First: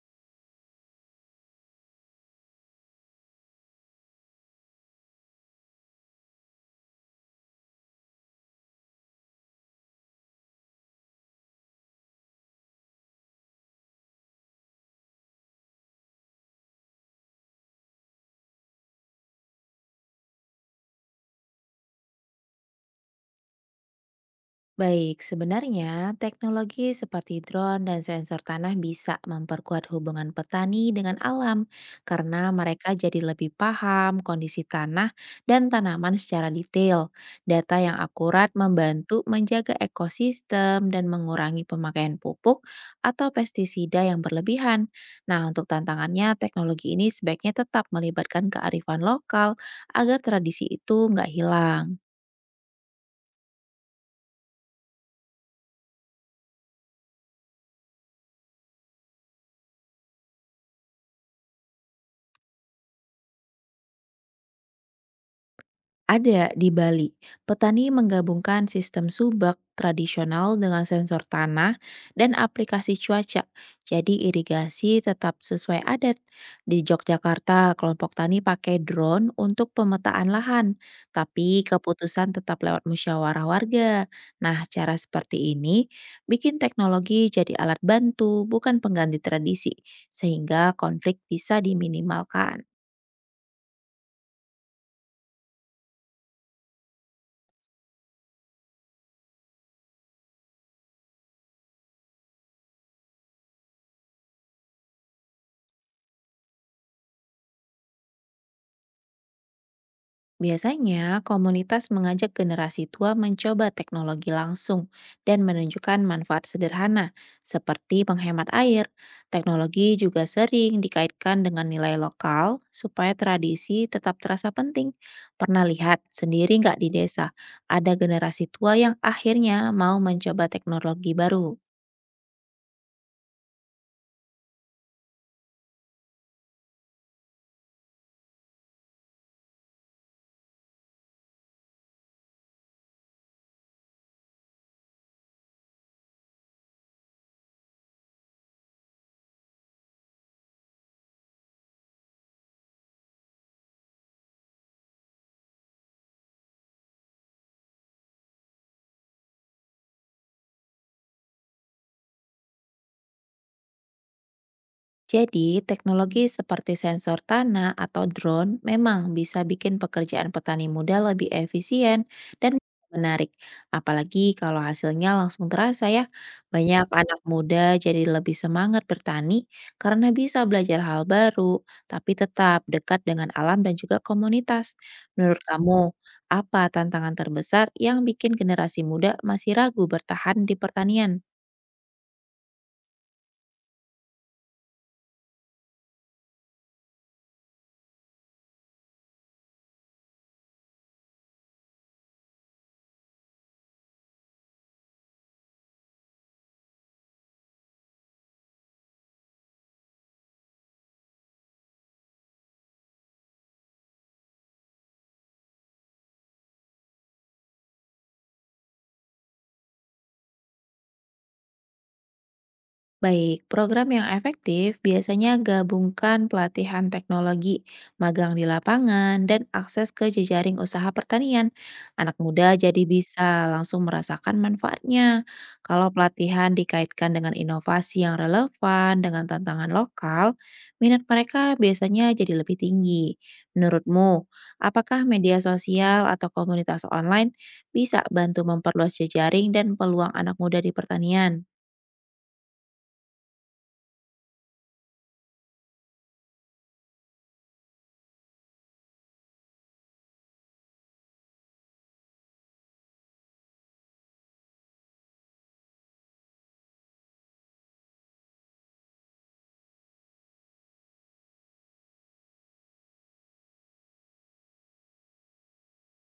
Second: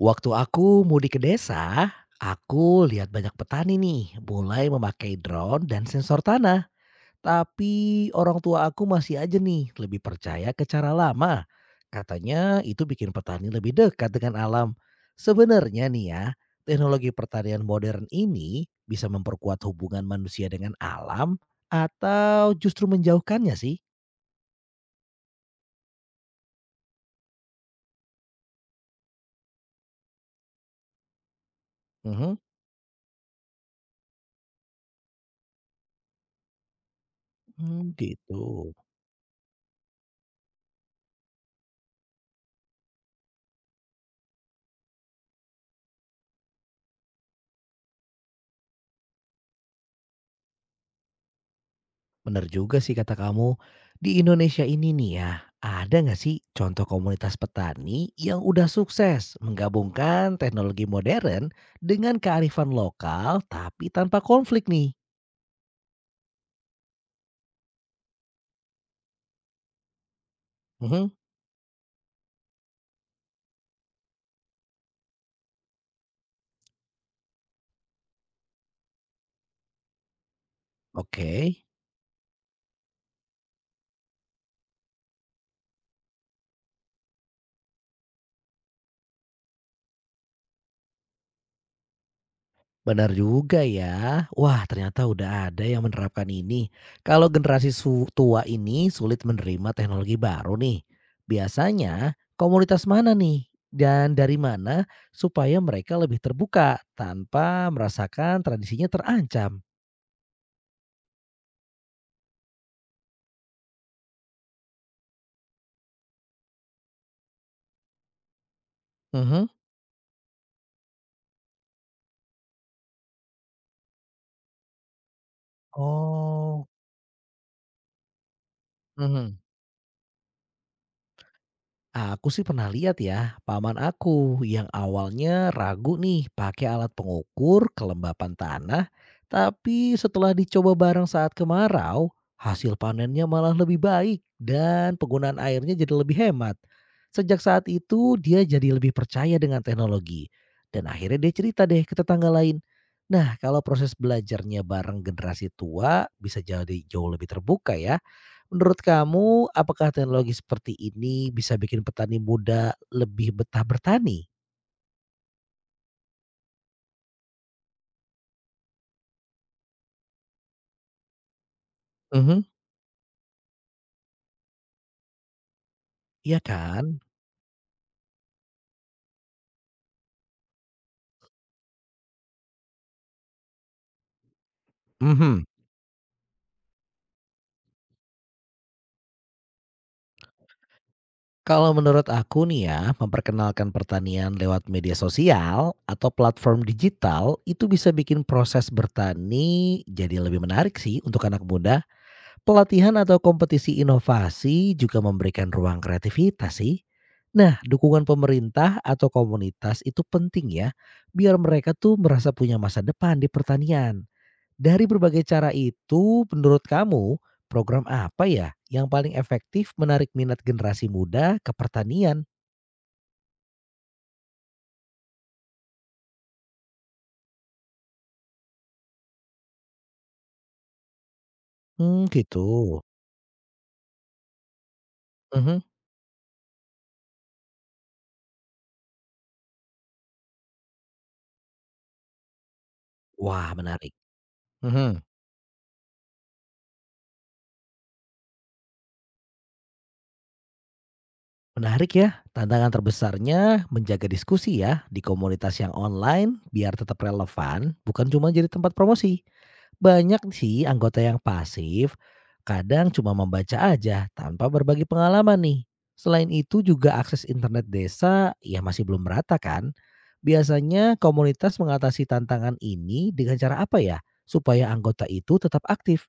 Waktu aku mudik ke desa, aku lihat banyak petani nih mulai memakai drone dan sensor tanah. Tapi orang tua aku masih aja nih lebih percaya ke cara lama. Katanya itu bikin petani lebih dekat dengan alam. Sebenarnya nih ya, teknologi pertanian modern ini bisa memperkuat hubungan manusia dengan alam atau justru menjauhkannya sih? Baik, sebenarnya teknologi seperti drone dan sensor tanah bisa memperkuat hubungan petani dengan alam Mhm. karena mereka jadi lebih paham kondisi tanah dan tanaman secara detail. Data Hmm, yang gitu. akurat membantu menjaga ekosistem dan mengurangi pemakaian pupuk atau pestisida yang berlebihan. Nah, untuk tantangannya, teknologi ini sebaiknya tetap melibatkan kearifan lokal agar tradisi itu nggak hilang. Bener juga sih kata kamu. Di Indonesia ini nih ya, ada nggak sih contoh komunitas petani yang udah sukses menggabungkan teknologi modern dengan kearifan lokal tapi tanpa konflik nih? Ada di Bali, petani menggabungkan sistem subak tradisional dengan Mhm, sensor tanah dan aplikasi cuaca. Jadi irigasi tetap sesuai adat. Di Yogyakarta, kelompok tani pakai drone untuk pemetaan lahan, oke. tapi keputusan tetap lewat musyawarah warga. Nah, cara seperti ini bikin teknologi jadi alat bantu, bukan pengganti tradisi, sehingga konflik bisa diminimalkan. Benar juga ya. Wah, ternyata udah ada yang menerapkan ini. Kalau generasi tua ini sulit menerima teknologi baru nih. Biasanya komunitas mana nih dan dari mana supaya mereka lebih terbuka tanpa merasakan tradisinya terancam? Biasanya, komunitas mengajak generasi tua mencoba teknologi langsung dan menunjukkan manfaat sederhana, seperti penghemat air. Mhm, Teknologi juga sering dikaitkan dengan nilai lokal supaya tradisi tetap terasa penting. Pernah lihat sendiri oh, nggak di desa, ada generasi tua yang mhm. akhirnya mau mencoba teknologi baru? Aku sih pernah lihat ya, paman aku yang awalnya ragu nih pakai alat pengukur kelembapan tanah, tapi setelah dicoba bareng saat kemarau, hasil panennya malah lebih baik dan penggunaan airnya jadi lebih hemat. Sejak saat itu dia jadi lebih percaya dengan teknologi dan akhirnya dia cerita deh ke tetangga lain. Nah, kalau proses belajarnya bareng generasi tua bisa jadi jauh lebih terbuka ya. Menurut kamu, apakah teknologi seperti ini bisa bikin petani muda lebih betah bertani? Jadi, teknologi seperti sensor tanah atau drone memang bisa bikin pekerjaan petani muda lebih efisien Mhm. dan menarik. Apalagi kalau hasilnya langsung terasa ya. Iya Banyak kan? anak muda jadi lebih semangat bertani karena bisa belajar hal baru, tapi tetap dekat dengan alam dan juga komunitas. Menurut Mhm. kamu, apa tantangan terbesar yang bikin generasi muda masih ragu bertahan di pertanian? Kalau menurut aku nih ya, memperkenalkan pertanian lewat media sosial atau platform digital itu bisa bikin proses bertani jadi lebih menarik sih untuk anak muda. Pelatihan atau kompetisi inovasi juga memberikan ruang kreativitas sih. Nah, dukungan pemerintah atau komunitas itu penting ya, biar mereka tuh merasa punya masa depan di pertanian. Dari berbagai cara itu, menurut kamu, program apa ya yang paling efektif menarik minat generasi muda ke pertanian? Baik, program yang efektif biasanya gabungkan pelatihan teknologi, magang di lapangan, dan akses ke jejaring usaha pertanian. Hmm, Anak gitu. muda jadi bisa langsung merasakan manfaatnya. Mhm. Kalau pelatihan dikaitkan dengan inovasi yang relevan dengan tantangan lokal, minat mereka biasanya jadi lebih tinggi. Wah, menarik. Menurutmu, apakah Mhm. media sosial atau komunitas online bisa bantu memperluas jejaring dan peluang anak muda di pertanian? Menarik ya, tantangan terbesarnya menjaga diskusi ya di komunitas yang online biar tetap relevan, bukan cuma jadi tempat promosi. Banyak sih anggota yang pasif, kadang cuma membaca aja tanpa berbagi pengalaman nih. Selain itu juga akses internet desa ya masih belum merata kan. Biasanya komunitas mengatasi tantangan ini dengan cara apa ya? Supaya anggota itu tetap aktif.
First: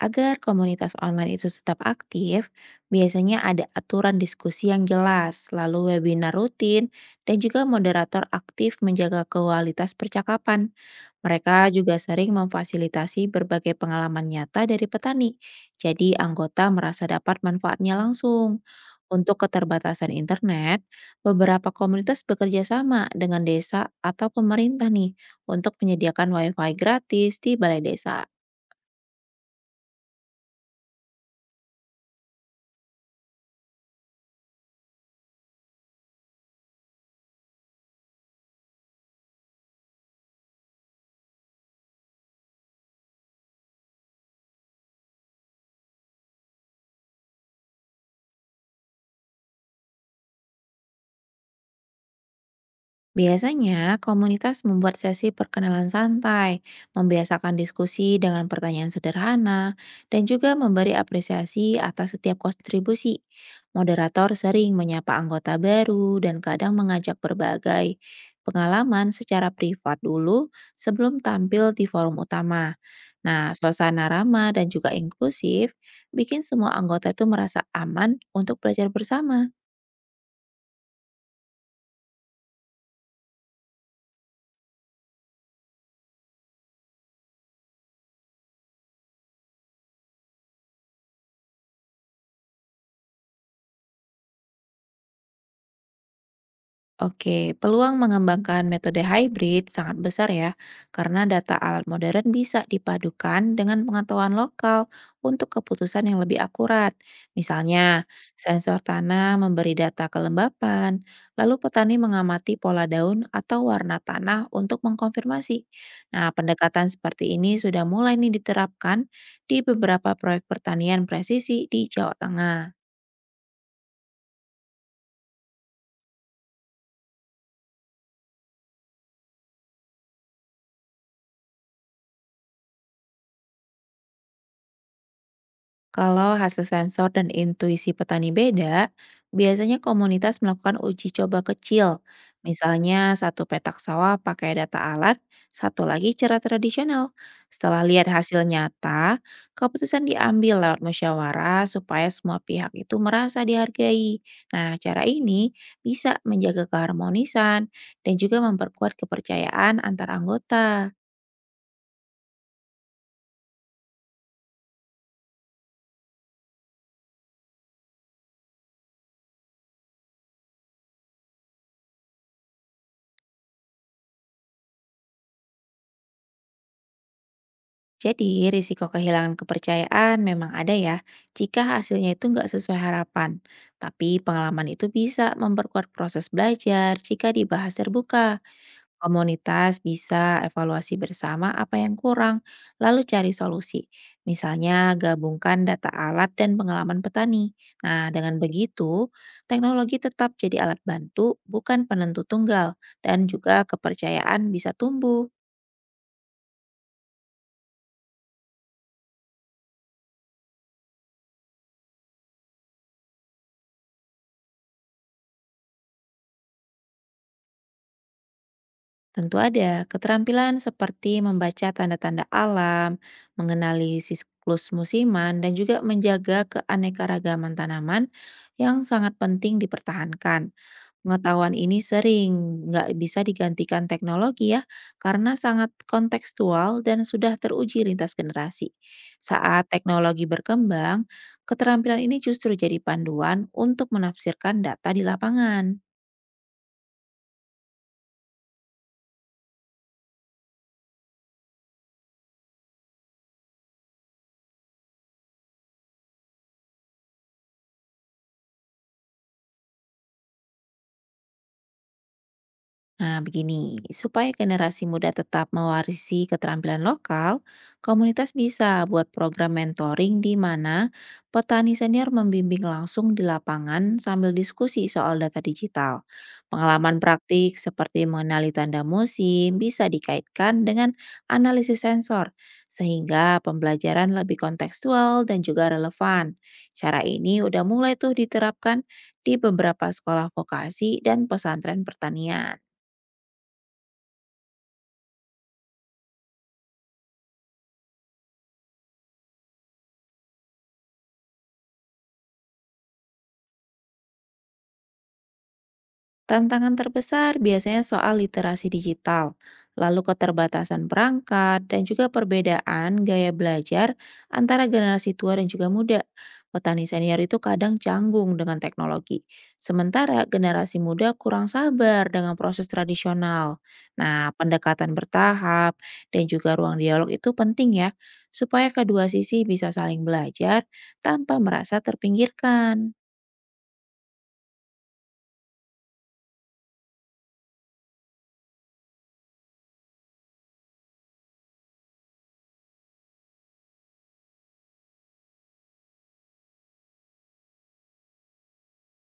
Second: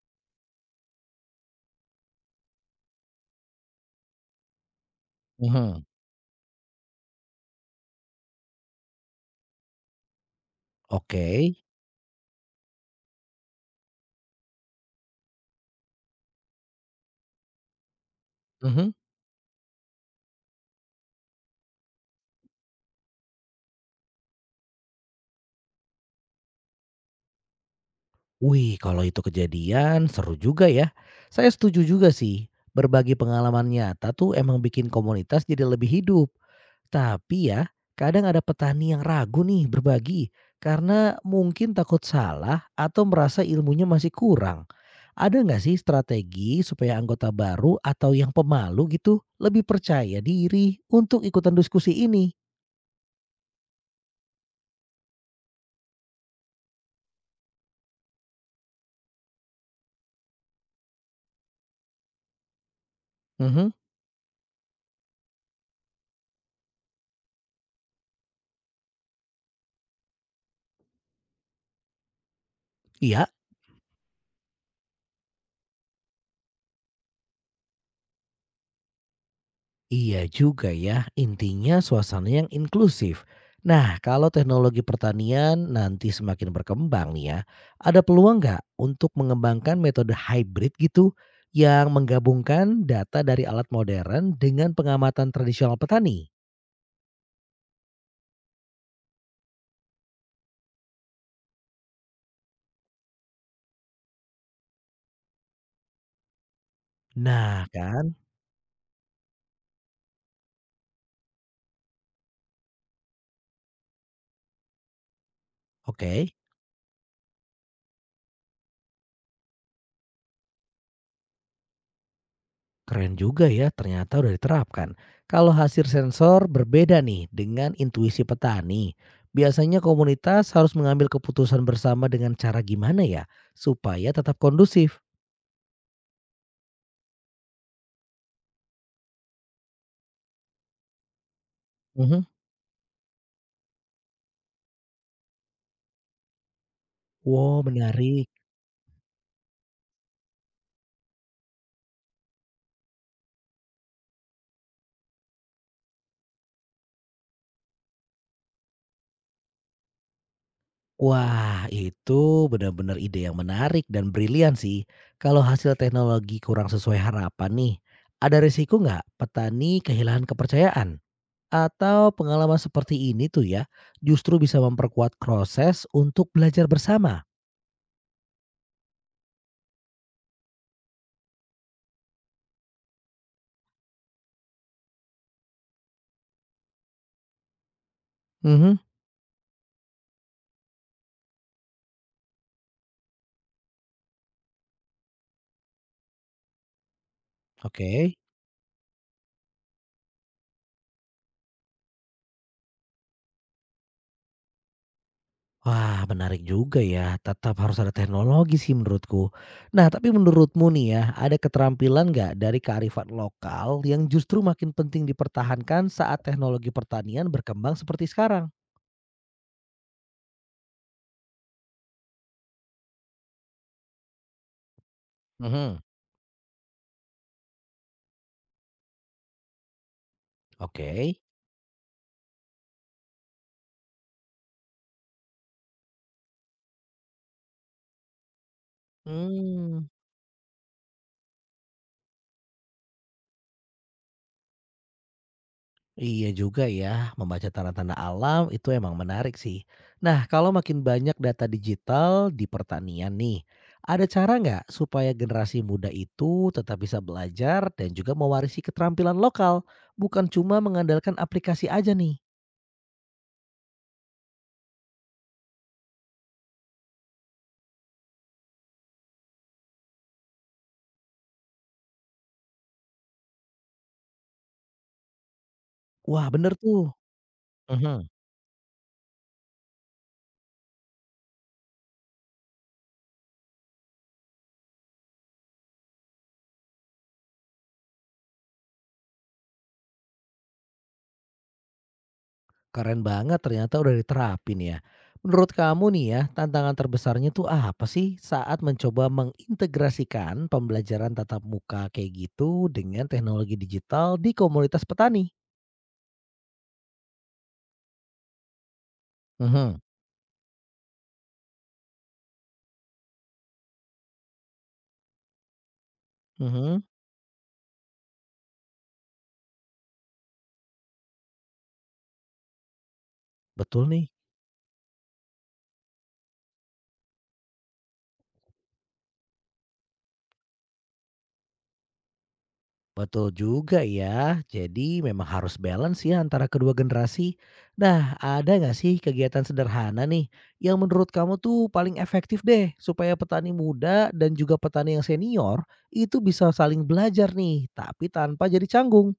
Agar komunitas online itu tetap aktif, biasanya ada aturan diskusi yang jelas, Mhm, lalu webinar rutin, dan juga moderator aktif menjaga kualitas percakapan. oke. Mereka juga sering memfasilitasi berbagai pengalaman nyata dari petani, jadi anggota merasa dapat manfaatnya langsung. Mhm. Untuk keterbatasan internet, beberapa komunitas bekerja sama dengan desa atau pemerintah nih untuk menyediakan WiFi gratis di balai desa. Wih, kalau itu kejadian seru juga ya. Saya setuju juga sih. Berbagi pengalaman nyata tuh emang bikin komunitas jadi lebih hidup. Tapi ya, kadang ada petani yang ragu nih berbagi karena mungkin takut salah atau merasa ilmunya masih kurang. Ada nggak sih strategi supaya anggota baru atau yang pemalu gitu lebih percaya diri untuk ikutan diskusi ini? Biasanya, komunitas membuat sesi perkenalan santai, membiasakan diskusi dengan pertanyaan sederhana, dan juga memberi apresiasi atas setiap kontribusi. Mhm, Moderator sering menyapa anggota baru dan kadang mengajak berbagai pengalaman secara privat dulu sebelum tampil di forum utama. iya. Nah, suasana ramah dan juga inklusif bikin semua anggota itu merasa aman untuk belajar bersama. Iya juga ya, intinya suasana yang inklusif. Nah, kalau teknologi pertanian nanti semakin berkembang nih ya, ada peluang nggak untuk mengembangkan metode hybrid gitu yang menggabungkan data dari alat modern dengan pengamatan tradisional petani? Oke, peluang mengembangkan metode hybrid sangat besar ya, karena data alat modern bisa dipadukan dengan pengetahuan lokal untuk keputusan yang lebih akurat. Nah Misalnya, kan, sensor tanah memberi data kelembapan, lalu petani mengamati pola daun atau warna tanah untuk mengkonfirmasi. Nah, oke. pendekatan seperti ini sudah mulai nih diterapkan di beberapa proyek pertanian presisi di Jawa Tengah. Keren juga ya, ternyata udah diterapkan. Kalau hasil sensor berbeda nih dengan intuisi petani, biasanya komunitas harus mengambil keputusan bersama dengan cara gimana ya supaya tetap kondusif? Kalau hasil sensor dan intuisi petani beda, biasanya komunitas melakukan uji coba kecil. Mhm. Misalnya satu petak sawah pakai data alat, satu lagi cara tradisional. Wow, Setelah lihat menarik. hasil nyata, keputusan diambil lewat musyawarah supaya semua pihak itu merasa dihargai. Nah, cara ini bisa menjaga keharmonisan dan juga memperkuat kepercayaan antar anggota. Wah, itu benar-benar ide yang menarik dan brilian sih. Kalau hasil teknologi kurang sesuai harapan nih, ada risiko nggak petani kehilangan kepercayaan? Atau pengalaman seperti ini tuh ya, justru bisa memperkuat proses untuk belajar bersama? Jadi, risiko kehilangan kepercayaan memang ada ya, jika hasilnya itu nggak sesuai harapan. Tapi pengalaman itu bisa memperkuat proses belajar jika dibahas terbuka. Mhm. Komunitas bisa evaluasi bersama apa yang kurang, lalu cari solusi. Misalnya, gabungkan data alat dan pengalaman petani. Nah, Oke. dengan begitu, teknologi tetap jadi alat bantu, bukan penentu tunggal, dan juga kepercayaan bisa tumbuh. Wah, menarik juga ya. Tetap harus ada teknologi sih menurutku. Nah, tapi menurutmu nih ya, ada keterampilan nggak dari kearifan lokal yang justru makin penting dipertahankan saat teknologi pertanian berkembang seperti sekarang? Tentu ada keterampilan seperti membaca tanda-tanda alam, mengenali siklus musiman, dan Mhm. juga menjaga keanekaragaman tanaman yang sangat penting dipertahankan. Oke. Pengetahuan ini sering nggak bisa digantikan teknologi ya, karena sangat kontekstual dan sudah teruji lintas generasi. Saat Hmm. teknologi berkembang, keterampilan ini justru jadi panduan untuk menafsirkan data di lapangan. Iya juga ya, membaca tanda-tanda alam itu emang menarik sih. Nah, kalau makin banyak data digital di pertanian nih, ada cara nggak supaya generasi muda itu tetap bisa belajar dan juga mewarisi keterampilan lokal, bukan cuma mengandalkan aplikasi aja nih? Nah, begini, supaya generasi muda tetap mewarisi keterampilan lokal, komunitas bisa buat program mentoring di mana petani senior membimbing langsung di lapangan sambil diskusi soal data digital. Wah, bener tuh. Pengalaman praktik seperti Mhm. mengenali tanda musim bisa dikaitkan dengan analisis sensor, sehingga pembelajaran lebih kontekstual dan juga relevan. Cara ini udah mulai tuh diterapkan di beberapa sekolah vokasi dan pesantren pertanian. Keren banget ternyata udah diterapin ya. Menurut kamu nih ya, tantangan terbesarnya tuh apa sih saat mencoba mengintegrasikan pembelajaran tatap muka kayak gitu dengan teknologi digital di komunitas petani? Tantangan terbesar biasanya soal literasi digital, Mhm, lalu keterbatasan perangkat, dan juga perbedaan gaya belajar antara generasi tua dan juga muda. mhm, Petani senior itu kadang canggung dengan teknologi, sementara generasi muda kurang sabar dengan proses tradisional. betul nih. Nah, pendekatan bertahap dan juga ruang dialog itu penting ya, supaya kedua sisi bisa saling belajar tanpa merasa terpinggirkan. Betul juga ya. Jadi memang harus balance ya antara kedua generasi. Nah, ada nggak sih kegiatan sederhana nih yang menurut kamu tuh paling efektif deh supaya petani muda dan juga petani yang senior itu bisa saling belajar nih, tapi tanpa jadi canggung?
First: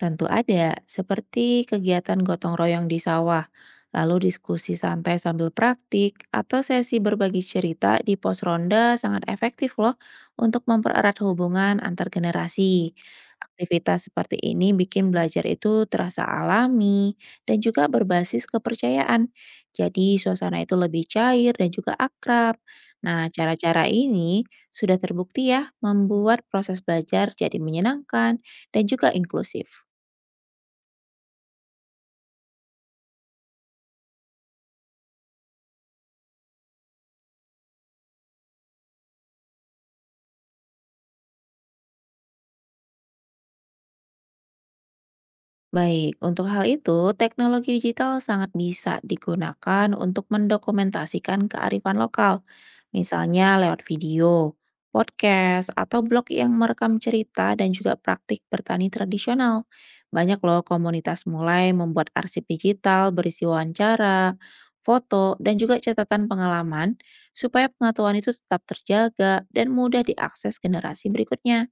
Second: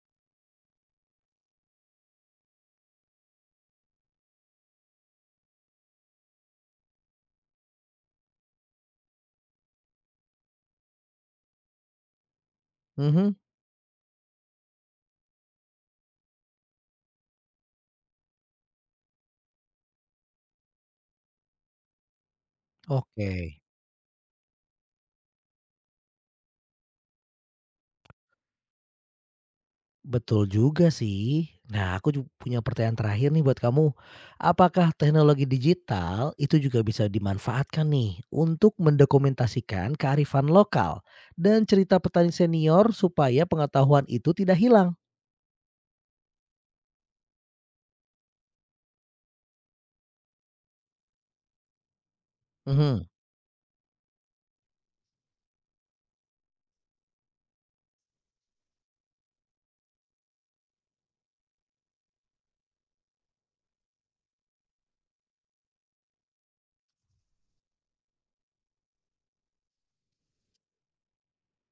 Tentu ada, seperti kegiatan gotong royong di sawah, lalu diskusi santai sambil praktik, atau sesi berbagi cerita di pos ronda sangat efektif loh untuk mempererat hubungan antar generasi. Mhm, Aktivitas seperti ini bikin belajar itu terasa alami dan juga berbasis kepercayaan. Jadi suasana itu lebih cair dan juga akrab. oke. Nah, cara-cara ini sudah terbukti ya membuat proses belajar jadi menyenangkan dan juga inklusif. Betul juga sih. Nah, aku punya pertanyaan terakhir nih buat kamu. Apakah teknologi digital itu juga bisa dimanfaatkan nih untuk mendokumentasikan kearifan lokal dan cerita petani senior supaya pengetahuan itu tidak hilang? Baik, untuk hal itu, teknologi digital sangat bisa digunakan untuk mendokumentasikan kearifan lokal, Mhm, misalnya lewat video, podcast, atau blog yang merekam cerita dan juga praktik bertani tradisional. Banyak loh komunitas mulai membuat arsip digital berisi wawancara, foto, dan juga catatan pengalaman supaya pengetahuan itu tetap terjaga dan mudah diakses generasi berikutnya.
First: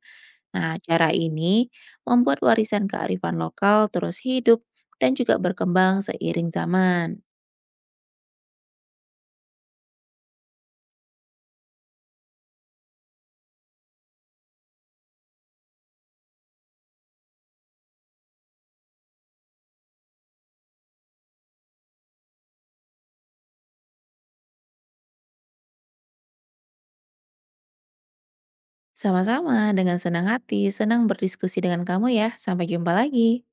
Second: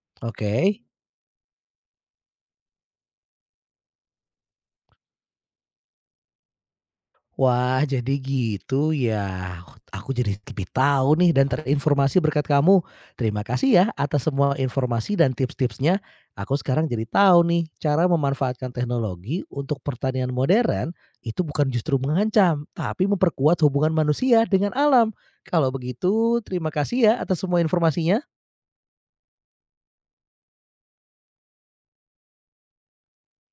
Nah, oke. cara ini membuat warisan kearifan lokal terus hidup dan juga berkembang seiring zaman. Wah, jadi gitu ya. Aku jadi lebih tahu nih dan terinformasi berkat kamu. Terima kasih ya atas semua informasi dan tips-tipsnya. Aku sekarang jadi tahu nih cara memanfaatkan teknologi untuk pertanian modern itu bukan justru mengancam, tapi memperkuat hubungan manusia dengan alam. Kalau begitu, terima kasih ya atas semua informasinya. Sama-sama dengan senang hati, senang berdiskusi dengan kamu ya. Sampai jumpa lagi.